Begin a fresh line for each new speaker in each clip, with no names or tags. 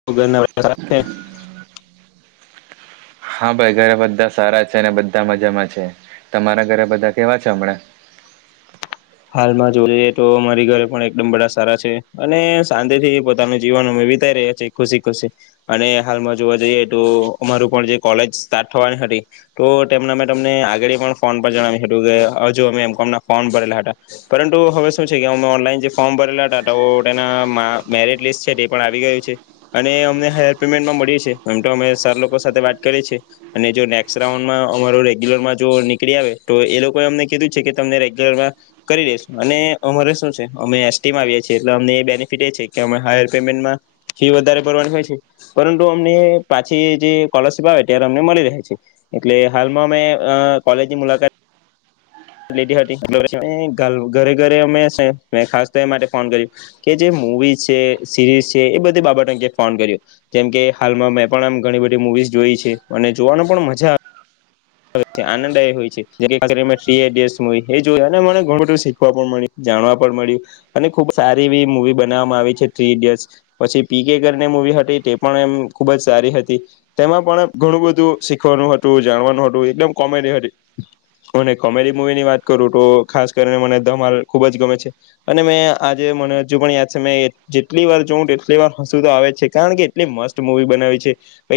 [inaudible]
[inaudible] હા ભાઈ ઘરે બધા સારા છે અને બધા મજામાં છે તમારા ઘરે બધા કેવા છે હમણાં.
હાલમાં જોઈએ તો મારી ઘરે પણ એકદમ બધા સારા છે અને શાંતિથી પોતાનું જીવન અમે વિતાય રહ્યાં છે ખુશી ખુશી અને હાલમાં જોવા જઈએ તો અમારું પણ જે કોલેજ સ્ટાર્ટ થવાની હતી. તો તેમના મેં તમને આગળી પણ ફોન પર જણાવ્યું હતું કે હજુ અમે એમ ફોન ભરેલા હતા. પરંતુ હવે શું છે કે અમે ઓનલાઈન જે ફોર્મ ભરેલા હતા તો તેના મેરિટ લિસ્ટ છે તે પણ આવી ગયું છે અને અમને હાયર પેમેન્ટમાં મળ્યું છે એમ તો અમે સર લોકો સાથે વાત કરીએ છે. અને જો નેક્સ્ટ રાઉન્ડમાં અમારુ રેગ્યુલરમાં જો નીકળી આવે તો એ લોકોએ અમને કીધું છે કે તમને રેગ્યુલરમાં કરી દેશું અને અમારે શું છે અમે એસટી માં આવીએ છીએ એટલે અમને એ બેનિફિટ એ છે કે અમે હાયર પેમેન્ટમાં ફી વધારે ભરવાની હોય છે. પરંતુ અમને પાછી જે સ્કોલરશીપ આવે ત્યારે અમને મળી રહે છે. એટલે હાલમાં અમે અ કોલેજની મુલાકાત લીધી હતી ઘરે ઘરે અમે મે ખાસ તો માટે ફોન કર્યું. કે જે મુવી છે સિરીઝ છે એ બધી બાબતે અંગે ફોન કર્યો. જેમ કે હાલમાં મેં પણ આમ ઘણી બધી મુવીઝ જોઈ છે અને જોવાની પણ મજા આવે આનંદાય હોય છે, જેમ કે ખાસ કરીને મેં [unintelligible] એ જોયા અને મને ઘણું બધું શીખવા પણ મળ્યું. જાણવા પણ મળ્યું અને ખુબ સારી એવી મુવી બનાવવામાં આવી છે થ્રી ઇડિયટ્સ. પછી પી કે કરીને મૂવી હતી તે પણ એમ ખુબ જ સારી હતી. તેમાં પણ ઘણું બધું શીખવાનું હતું જાણવાનું હતું એકદમ કોમેડી હતી. અને કોમેડી મુવી ની વાત કરું તો ખાસ કરીને મને ધમાલ ખુબ જ ગમે છે. અને મેં આજે મને હજુ પણ યાદ છે મે જેટલી વાર જોઉં એટલી વાર હશુ તો આવે છે કારણ કે એટલી મસ્ત મુવી બનાવી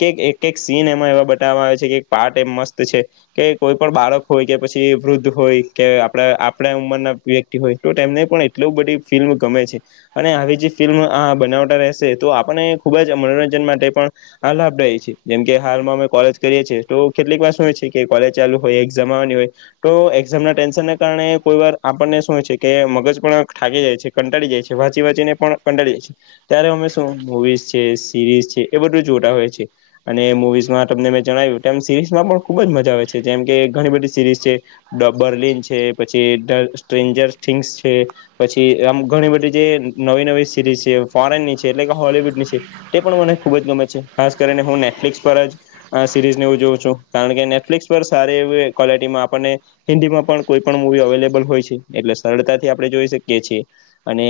છે એક એક સીન એમાં એવા બતાવવામાં આવે છે કે પાર્ટ એ મસ્ત છે કે કોઈ પણ બાળક હોય કે પછી વૃદ્ધ હોય કે આપ આપણા ઉંમરના વ્ય ક્તિ હોય તો તેમને પણ એટલી બધી ફિલ્મ ગમે છે. અને આવી જે ફિલ્મ આ બનાવતા રહેશે તો આપણને ખુબ જ મનોરંજન માટે પણ આ લાભદાયી છે જેમ કે હાલમાં અમે કોલેજ કરીએ છીએ તો કેટલીક વાર શું હોય છે કે કોલેજ ચાલુ હોય એક્ઝામ આવવાની હોય તો એક્ઝામ ના ટેન્શનને કારણે કોઈ વાર આપણને શું હોય છે કે મગજ પણ થાકી જાય છે. કંટાળી જાય છે વાંચી વાંચીને પણ કંટાળી જાય છે. ત્યારે, અમે શું, મુવીઝ છે, સિરીઝ છે,. બધું જોતા હોય છે અને મુવીઝમાં તમને મેં જણાવ્યું એમ સિરીઝમાં પણ ખુબ જ મજા આવે છે. જેમ કે ઘણી બધી સીરીઝ છે, - ધ બરલિન છે, પછી સ્ટ્રેન્જર થિંગ્સ છે. પછી, આમ ઘણી બધી જે નવી નવી સિરીઝ છે ફોરેન ની છે એટલે કે હોલીવુડ ની છે. તે પણ, મને ખુબ જ ગમે છે. ખાસ કરીને હું નેટફ્લિક્સ પર જ આ સિરીઝ ને હું જોવ છું. કારણ કે, નેટફ્લિક્સ પર સારી એવી ક્વોલિટીમાં આપણને- -હિન્દી માં પણ કોઈ પણ મુવી અવેલેબલ હોય છે. એટલે સરળતાથી આપણે જોઈ શકીએ છીએ. અને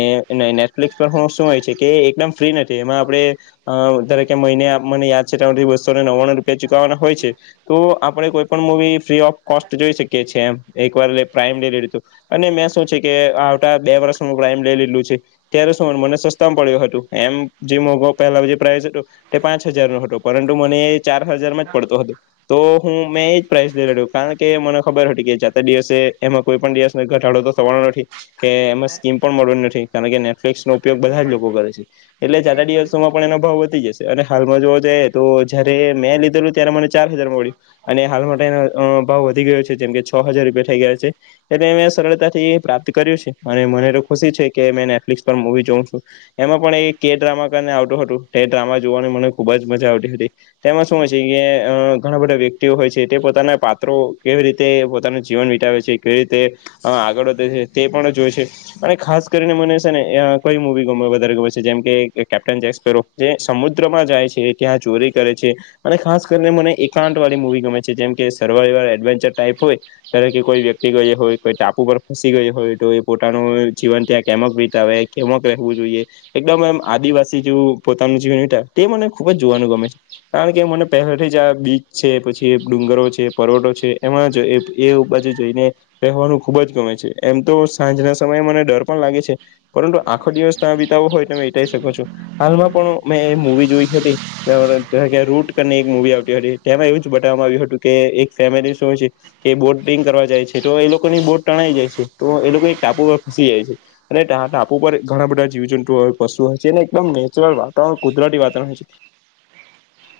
નેટફ્લિક્સ પર તો શું હોય છે કે, એકદમ ફ્રી નથી એમાં આપણે- -અ ધારોકે મહિને મને યાદ છે, તો બસો ને નવ્વાણું રૂપિયા ચૂકવવાના હોય છે. તો આપણે કોઈ પણ મુવી ફ્રી ઓફ કોસ્ટ જોઈ શકીએ છીએ. એમ, એક વાર લે પ્રાાઈમ લઈ લઈએ તો- અને મેં શું કે, આવતા બે વર્ષનું પ્રાઈમ લઇ લીધું છે. ત્યારે શું મને સસ્તામાં પડ્યુ હતું. એમ જેમ પેલા જે પ્રાઈસ હતો- તે પાંચ હજાર નો હતો, પરંતુ મને એ ચાર હજારમાં જ પડતો હતો. તો, હું, મેં એજ પ્રાઇઝ લઈ લીધું, કારણ કે મને ખબર હતી કે, જાતે દિવસે એમાં કોઈ પણ દિવસ- -કોઈ ઘટાડો તો થવાનો નથી. કે એમાં સ્કીમ મળવાની નથી. કારણ નેટફ્લિક્સનો ઉપયોગ બધાં જ લોકો કરે છે. એટલે જાતા દિવસોમાં પણ એનો ભાવ વધી જશે. અને હાલમાં જોવા જઈએ, તો જ્યારે મેં લીધેલું ત્યારે મને ચાર- -હજારમાં મળી. અને હાલ તેનો અ ભાવ વધી ગયો છે. જેમ કે છ હજાર રૂપિયા થઈ ગયા છે. એટલે મેં સરળતાથી પ્રાપ્ત કર્યું છે. અને મને તો ખુશી છે, કે મે નેટફ્લિક્સ પર મોવી જોઉં છું. એમાં પણ એ કે ડ્રામા કરીને આવતું હતું. તે ડ્રામા જોવાની મને ખુબજ મજા આવતી હતી. તેમાં શું હોય છે. કે અ- -ઘણાં બધા વ્યક્તિઓ હોય છે. તે પોતાના પાત્રો કેવી રીતે પોતાનું જીવન વિતાવેે છે. કેવી રીતે- -અ આગળ વધે છે. તે પણ જોય છે. -અને ખાસ કરીને મને છે ને, કઈ મુવી ગમે વધારે ગમે છે. જેમ કે કેપ્ટન જેક્સપેરો. જે સમુદ્રમાં જાય છે, ત્યાં ચોરી કરે છે, અને ખાસ કરીને મને- શાંત વાળી મુવી ગમે છે. જેમ કે સવૉઈવલ, એડવેન્ચર ટાઈપ હોય, ધારોકે કોઈ વ્યક્તિ ગયો હોય, કોઈ ટાપુ પર ફસી ગયો હોય, તો એ પોતાનું જીવન ત્યાં કેમક વિતાવે? કેમક રહેવું જોઈએ? એકદમ એમ આદિવાસી જેવું પોતાનું જીવન વિતાવે, તે મને ખુબ જ જોવાનું ગમે છે. કારણ કે, મને પહેલાથી જ આ બીચ છે, પછી ડુંગરો છે- -પર્વતો છે. એમાં એ બાજુ જોઈને- -રહેવાનું ખુબ જ ગમે છે. એમ તો સાંજના સમયે મને ડર પણ લાગે છે. પરંતુ આખો દિવસ ત્યાં વિતાવો હોય, તો તમે વિતાવી શકો છો. હાલમાં પણ મેં એક મુવી જોઈ હતી, રૂટ કરીને એક મુવી આવતી હતી. તેમાં એવું જ બતાવવામાં આવ્યું હતું. કે એક ફેમિલી શું [unintelligible] -કે બોટિંગ કરવા જાય છે, તો એ લોકોની બોટ તણાઈ જાય છે. તો એ લોકો એક ટાપુ પર ફસી જાય છે. અને, તા ટાપુ પર ઘણાં બધા જીવ જંતુ હોય. પશુ હોય છે. જે એકદમ નેચરલ વાતાવરણ કુદરતી વાતાવરણ હોય છે.
[inaudible]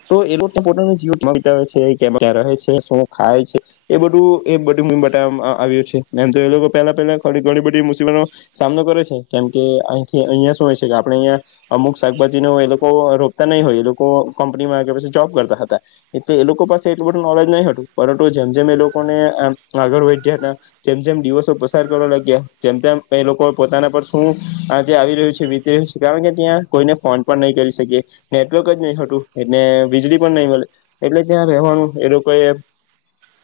તો એ લોકો પોતાનું જીવન [inaudible] કેમક વિતાવે છેે, ક્યાં રહે છે શું ખાય છે? એ બધું એ બધું મુવી માં બતાવામાં આવ્યું છે. એમ તો એ લોકો પહેલા પહેલા ઘણી ઘણી બધી મુસીબતો- સામનો કયૉ‌ છે. કેમ કે અયથી, અહિયાં શું હોય છે કે આપણે અહિયાં- અમુક શાકભાજી ન હોય, એ લોકો રોપતા નઈ હોય. એ લોકો કંપનીમાં કે પછી જોબ કરતા હતા. -એટલે એ લોકો પાસે એટલું બધું નોલેજ નઈ હતું. પરંતુ, જેમ જેમ એ લોકોને એમ આગળ વધ્યા હતા. જેમ જેમ દિવસો પસાર કરવા લાગ્યા. તેમ તેમ એ લોકો પોતાના પર શું આજે આવી રહ્યું છે. કારણ કે ત્યાં કોઈને ફોન પણ નઈ કરી શકીએ. નેટવર્ક જ નઈ હતું. એટલે વીજળી પણ નઈ મલે. એટલે ત્યાં રહેવાનું એ લોકોએ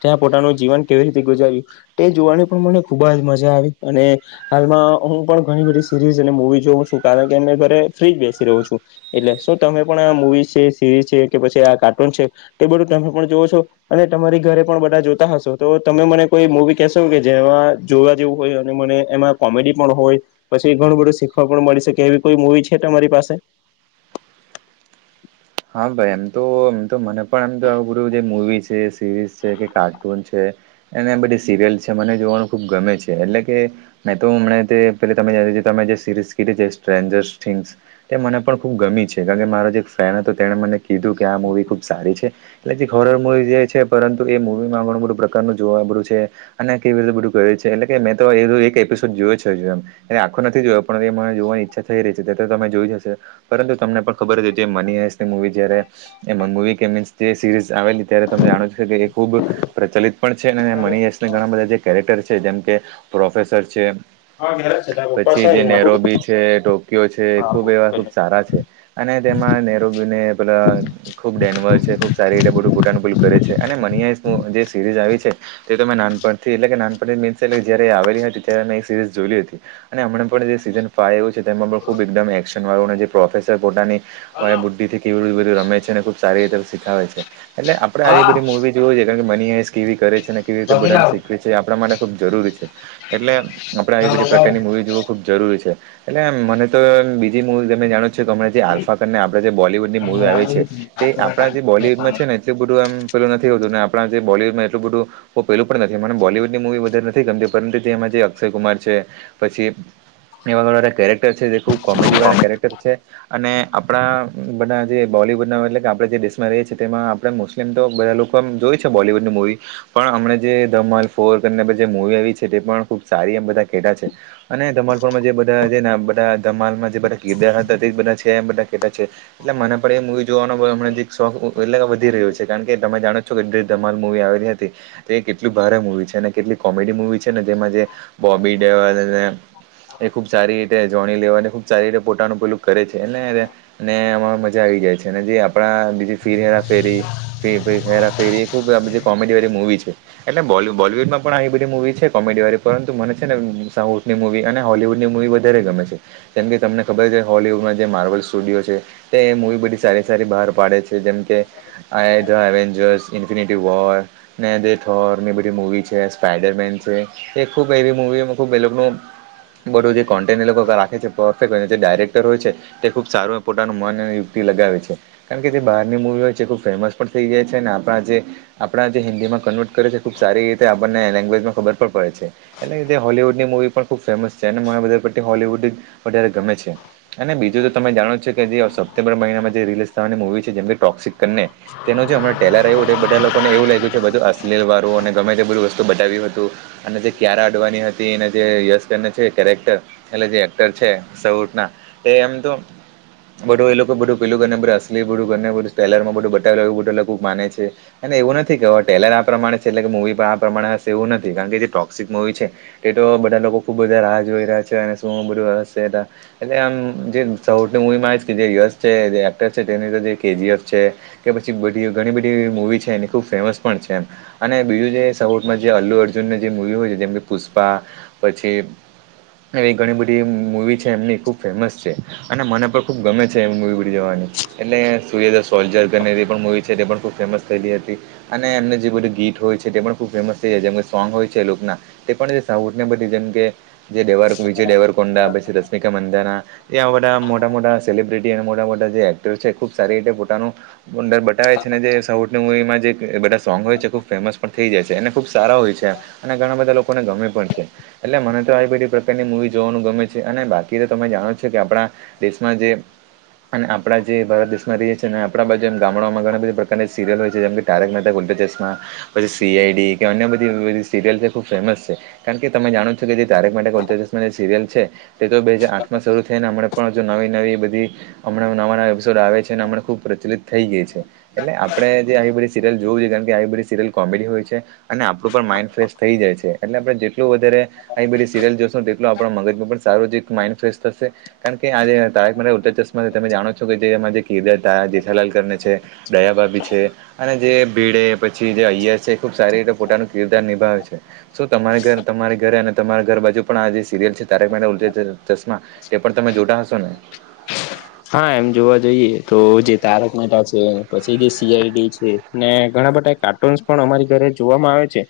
ત્યાં પોટાનું જીવન કેવી રીતે ગુજાર્યું? તે જોવાની પણ મને ખુબ જ મજા આવી. અને હાલમાં હું પણ ઘણી બધી સીરીઝ અને મુવી જોઉં છું. કારણ કે મેં ઘરે ફ્રીજ બેસી રહું છું. એટલે શું તમે પણ આ મુવી છે સિરીઝ છે કે પછી આ કાર્ટૂન છે એ બધું તમે પણ જોવો છો? અને તમારી ઘરે પણ બધા જોતા હશો. તો તમે મને કોઈ મોવી કહેશો કે જેમાં જોવા જેવું હોય. અને મને એમાં કોમેડી પણ હોય. પછી ઘણું બધું શીખવા પણ મળી શકે. એવી કોઈ મુવી છે તમારી પાસે?
હા ભાઈ એમ તો એમ તો મને પણ એમ તો આવું બધું જે મૂવી છે, સિરીઝ છે કે કાર્ટૂન છે. અને આ બધી સિરિયલ છે. એ મને જોવાનું ખુબ ગમે છે. એટલે કે મેં તો અમણાં તે પેલી [unintelligible] તમે જે સીરીઝ કીધી તે સ્ટ્રેન્જર્સ થિંગ્સ. તે મને પણ ખૂબ ગમી છે. કાણ કે, મારો જે એક ફ્રેન્ડ હતો. તેણે મને કીધું કે આ મુવી ખુબ સારી છે. એક હોરર મૂવી જે છે. પરંતુ એ મૂવીમાં ઘણું બધું પ્રકારનું જોવા મળ્યું છે. અને કેવી રીતે બધું કરે છે? એટલે કે મેં તો એનો એક એપિસોડ જોયો છે એમ. મેં આખ્ખો નથી જોયો. પણ એ મને જોવાની ઈચ્છા થઈ રહી છે‌. તે તો તમે જોઇજ હશે. પરંતુ તમને પણ ખબર હતી. [unintelligible] મૂવી જ્યારે એમાં મુવી કે [unintelligible] જે સીરીઝ આવેલી ત્યારે તમે જાણો છો કે એ ખુબ પ્રચલિત પણ છે. [unintelligible] ઘણાં બધા જે કેરેક્ટર છે. જેમ કે પ્રોફેસર છે.
હા ઘેર જ છે તારા પપ્પા છે
પછી જે
અહીંયા
નેરોબી છે, ટોકયો છે ખુબ એવા ખુબ સારા છે. અને તેમાં નેરુબીને એ બધાં ખુબ ડેનવર છે. ખુબ સારી રીતે બધું પોટાનું પેલું કરે છે અને [unintelligible] જે સિરીઝ આવી છે તે તો મે નાનપણથી એટલે કે, નાનપણથી મીન્સ એટલે જ્યારે આવેલી હતી ત્યારે મેં એ સિરીઝ જોયલી હતી. અને હમણા પણ જે સિઝન ફાઈ આયુ છે. તેમાં પણ ખુબ એકદમ એક્શનવાળું નથી પ્રોફેસર પોતાની
આબુ
બુદ્ધિથી કેવી બધી રમે છે? અને ખુબ સારી રીતે શીખાવે છે. એટલે આપણે આવી
હા
બધી મુવી જોએ કારણ કે મની આઇસ કેવી કરે છે? ને કેવી રીતે
વકીલ
બધાને
આવ
શીખવે છે? એ આપણા માટે ખુબ જરૂરી છે. એટલે આપડે આવી
તમે
બધી
મંગાવો
પ્રકારની મૂવી જો ખૂબ જરૂરી છે. એટલે મને તો બીજી મૂવી તમે જાણો છો કે, હમણાં જે
ને
આલ્ફા કરીને આપણે જે બોલીવૂડ એક
આમ
મુવી આવી છે.
લાવી
તે
થોડા
આપણા જે બોલીવુડમાં
ટાંકી
છે ને એટલું બધું એમ પેલું નથી હોતું ને આપણા જે બોલીવુડમાં એટલું બધું બો પેલું પણ નથી. મને બોલીવુડની મૂવી વધારે નથી ગમતી. પરંતુ જેમાં જે અક્ષયકુમાર છે પછી એમા એનાં કેરેક્ટર છે. એ ખુબ કોમેડીવાળા કેરેક્ટર છે અને આપણા બધા જે બોલિવૂડના એટલે કે આપણે જે દેશમાં રહીએ છીએ તેમાં આપણે મુસ્લિમ તો બધા લોકો પણ જોવી છે બોલીવુડની મૂવી પણ હમણે જે ધમાલ ફોર કરીને જે મુવી આવી છે. તે પણ ખુબ સારી એમ બધા કેટા છે. અને ધમાલફોરમાં જે બધાં જે ને બધાં ધમાલમાં જે બધા કીરદાર હતા તેજ બધાં છે એમ બધાં કેટલા છે? એટલે મને પણ એ મુવી જોવાનો હમણાંથી શોખ એટલે વધી રહ્યો છે. કારણ કે, તમે જાણો છો કે ધમાલ મુવી આવેલી હતી. તે કેટલું ભારે મુવી છે અને કેટલી કોમેડી મુવી છે ને જેમાં જે બોબી ડેવલને એ ખૂબ સારી રીતે જોણી લેવાને ખૂબ સારી રીતે પોતાનુ પેલું કરે છે‌. અને ને અમામાં મજા આવી જાય છે. જે આપણા બીજી ફિર હેરા ફેરી હેરા ફેરી ટુ ખુબ આ બધી કોમેડીવાળી મુૂવી છે. એટલે બોલી બોલીવુડમાં પણ આવી બધી મુવી છે. કોમેડીવાળી પરંતુ મને છે ને સાઉથની મુવી અને હોલવુડની મુવી બધી વધારે વધારે ગમે છે કેમ કે, તમને ખબર છે હોલીવુડમાં જે માર્બલ્ સ્ટુડિયો છે. તે મૂવી બધી સારી સારી બહાર પાડે છે જેમ કે આઇ ધ એવેન્જર્સ, ઇફિનિટી વોર ને જે થોર ને ઈ બધી મુવી છે એ સ્પાઈડરમેન છે. એ ખુબ એવી મૂવીમાં ખુબ એ લોકનું એ બધું જે કોન્ટેન્ટ એ લોકો રાખે છે, પરફેક્ટ હોય છે. ને જે ડાયરેક્ટર હોય છે, તે ખૂબ સારું એવું પોતાનો મન અને યુક્તિ લગાવે છે. કારણ કે જે બહારની મૂવી હોય છે, એ ખૂબ ફેમસ પણ થઈ જાય છે. અને આપણા જે આપણા જે એ હિન્દી માં કન્વર્ટ કરે છે, ખુબ સારી રીતે આપણને એ લેંગ્વેજ માં ખબર પણ પડે છે. એટલે કે તે હોલવૂડની મૂવી પણ ખૂબ ફેમસ છે. અને મને વધારે પડતી હોલીવૂડ જ વધારે ગમે છે. અને બીજું તો તમે જાણો છો, કે જે હવે સપ્ટેમ્બર મહિનામાં જે રિલીઝ થવાની મુવી છે, જેમ કે ટોક્સિક ને તેનો જે હમણાં ટેઈલર આવ્યો, તે બધા લોકોને એવું લાગ્યું છે, કે બધું અશ્લીલ વાળું, અને ગમે તે બધું વસ્તુ બતાવ્યું હતું. અને જે કિયારા અડવાની હતી અને જે યશકરને છે એ કેરેક્ટર એટલે જે એક્ટર છે સાઉથના, એ એમ તો બધું એ લોકો બધું પહેલું [unintelligible] અશ્લીલ [unintelligible] ટેઈલરમાં બધું બતાવેલું એવું તે લોકો માને છે. અને એવું નથી કે હવે ટેઈલર આ પ્રમાણે છે, એટલે કે મૂવી પણ આ પ્રમાણે હશે, એવું નથી. કારણ કે જે ટોક્સિક મુવી છે તે તો બધા લોકો ખુબ જ બધા રાહ જોઈ રહ્યા છે. અને શું એમાં બધું હશે તા. એટલે આમ જે સાઉથની મૂવીમાં એ જ [unintelligible] યશ છે, જે એક્ટર છે તેની અંદર જે કે જી એફ છે. કે પછી બધી ઘણી બધી એવી મૂવી છે એની ખૂબ ફેમસ પણ છે એમ. અને બીજું જે સાઉથમાં જે અલ્લુ અર્જુનની જે મુવી હોય છે, જેમ કે પુષ્પા, પછી એવી ઘણી બધી મૂવી છે એમની ખૂબ ફેમસ છે. અને મને પણ ખુબ ગમે છે એ મૂવી બધી જોવાની. એટલે [unintelligible] સોલ્જર [unintelligible] એવી પણ મુવી છે તે પણ ખૂબ ફેમસ થયેલી હતી. અને એમને જે બધું ગીત હોય છે તે પણ ખૂબ ફેમસ થઈ જાય છે. જેમ કે, સોંગ હોય છે એ લોકના તે પણ જે સાઉથ ને બધી જેમ કે, જેે [unintelligible] દેવરકુંડના, પછી રશ્મિકા મંધાના તેવાં બધા આમ મોટા-મોટા સેલિબ્રિટી, અને મોટા-મોટા જે એક્ટર છે, એ ખુબ સારી રીતે પોતાનું અંદર બતાાવે છે, ને જે સાઉથની મૂવીમાં જે એ બધા સોંગ હોય છે એ ખૂબ ફેમસ પણ થઈ જાય છે. અને ખૂબ સારા હોય છે. અને ઘણા બધા લોકોને ગમે પણ છે. એટલે મને તો આવી બધી પ્રકારની મુવી જોવાનું ગમે છે. અને બાકી તો તમે જાણો છ છો, કે આપણા દેશમાં જે અને આપણા જે ભારત દેશમાં રહીએ છીએ, અને આપણા બાજુ ગામડાઓમાં ઘણા બધી પ્રકારની સિરિયલ હોય છે, જેમ કે તારક મહેતા કા ઉલટા ચશ્મા, પછી સી આઈ ડી કે અન્ય બધી [unintelligible] સીરિયલ છે ખૂબ ફેમસ છે. કારણ કે તમે જાણો જ છો, કે જે તારક મહેતા કા ઉલ્ટા ચશ્માં જે સિરિયલ છે, તે તો બે હજાર આઠમાં શરુ થ ઈ અને હમણે પણ હજુ નવી-નવી બધી હમણાં નવા-નવા એપિસોડ આવે છે, ને હમણા ખૂબ પ્રચલિત થઈ ગઈ છે. એટલે આપણે જે આવી બધી સીરિયલ જોવી જોઈએ, કારણ કે આવી બધી સિરિયલ કોમેડી હોય છે. અને આપણું પણ માઇન્ડ ફ્રેશ થઈ જાય છે. એટલે આપણે જેટલું વધારે આવી બધી સીરયલ જોશુંન તેટલું આપણા મગજમાં પણ સારો જ એક માઇન્ડ ફ્રેશ થશે. કારણ કે આ જે તારક મહેતા કા ઉલ્ટા ચશ્માનું તમે જાણો જ છો, કે જે એમાં જે કીરદારતા જેઠાલાલ કરીને છે દયાભાભી છે, અને જે ભીડે, પછી જે અય્યર છે ખુબ સારી રીતે પોતાનો કિરદાર નિભાવે છે. શું તમારે ઘર તમારી ઘરે અને તમારા ઘર બાજુ પણ આ જે સીરિયલ છે, તારક મહેતા ઉલ્ટા ચ ચશ્મા તે પણ તમે જોતા હશો ને?
હા. એમ જોવા જઈએ, તો જે તારક મેહતા છે, પછી જે સી આઈ ડી છે ને ઘણા બધા એ કાર્ટૂન્સ પણ અમારી ઘરે જોવામાં આવે છે.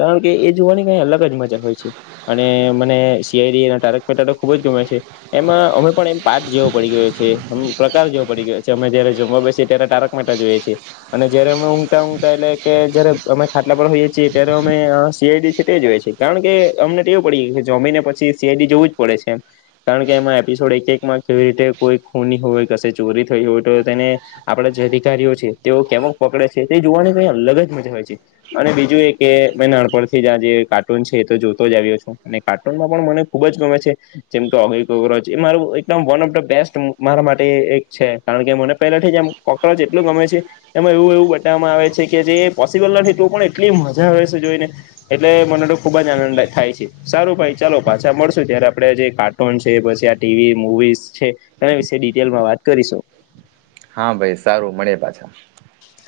કારણ કે એ જોવાની કંઈ અલગ જ મજા હોય છે. અને મને સી આઈ ડી અને તારક મહેતા તો ખુબ જ ગમે છે. એમાં અમે પણ એમ [unintelligible] જેવો પડી ગયો છ છે. આમ પ્રકાર જેવો પડી ગયો છે. અમે જયારે જમવા બેસીએ, ત્યારે તારક મેહતા જોઈએ છે. અને જયારે અમે ઊંઘતા ઊંઘતા એટલે કે જયારે અમે ખાટલા પર હોઈએ છીએ ત્યારે અમે સિયાઆઈડી છે તે જોઈએ છીએ. કારણ કે અમને ટેવ પડી કે જમીને પછી સીઆઈડી જોવું જ પડે છે એમ. કારણ કે એમાં એપિસોડ એક એક માં કેવી રીતે કોઈ ખૂની હોય કસે ચોરી થઈ હોય તો તેને આપડે જે વિચારીયું છીએ તેઓ કેમ પકડે છે એ જોવાની કઈ અલગ જ મજા હોય છે. અને બીજું એ કે મેં નાનપણથી જ આ જે કાર્ટૂન છે એ તો જોતો જ આવ્યો છું અને કાર્ટૂનમાં પણ મને ખુબ જ ગમે છે જેમ કે અભય કોવરાજ એ મારું એકદમ વન ઓફ ધ બેસ્ટ મારા માટે એ એક છે કારણ કે મને પહેલા થી જ આમ કોક્રોચ એટલું ગમે છે એમાં એવું એવું બતાવવામાં આવે છે કે જે પોસિબલ નથી તો પણ એટલી આવે છે જોઈને એટલે મને ટો ખુબ જ આનંદ થાય છે સારું ભાઈ ચાલો પાછા મળશું ત્યારે આપડે જે કા ફોન છે પછી આ ટીવી મુવીસ છે એના વિશે ડિટેલમાં વાત કરીશું.
હા ભઈ સારું મળેએ પાછા.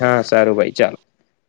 હા સારું ભાઈ ચાલ.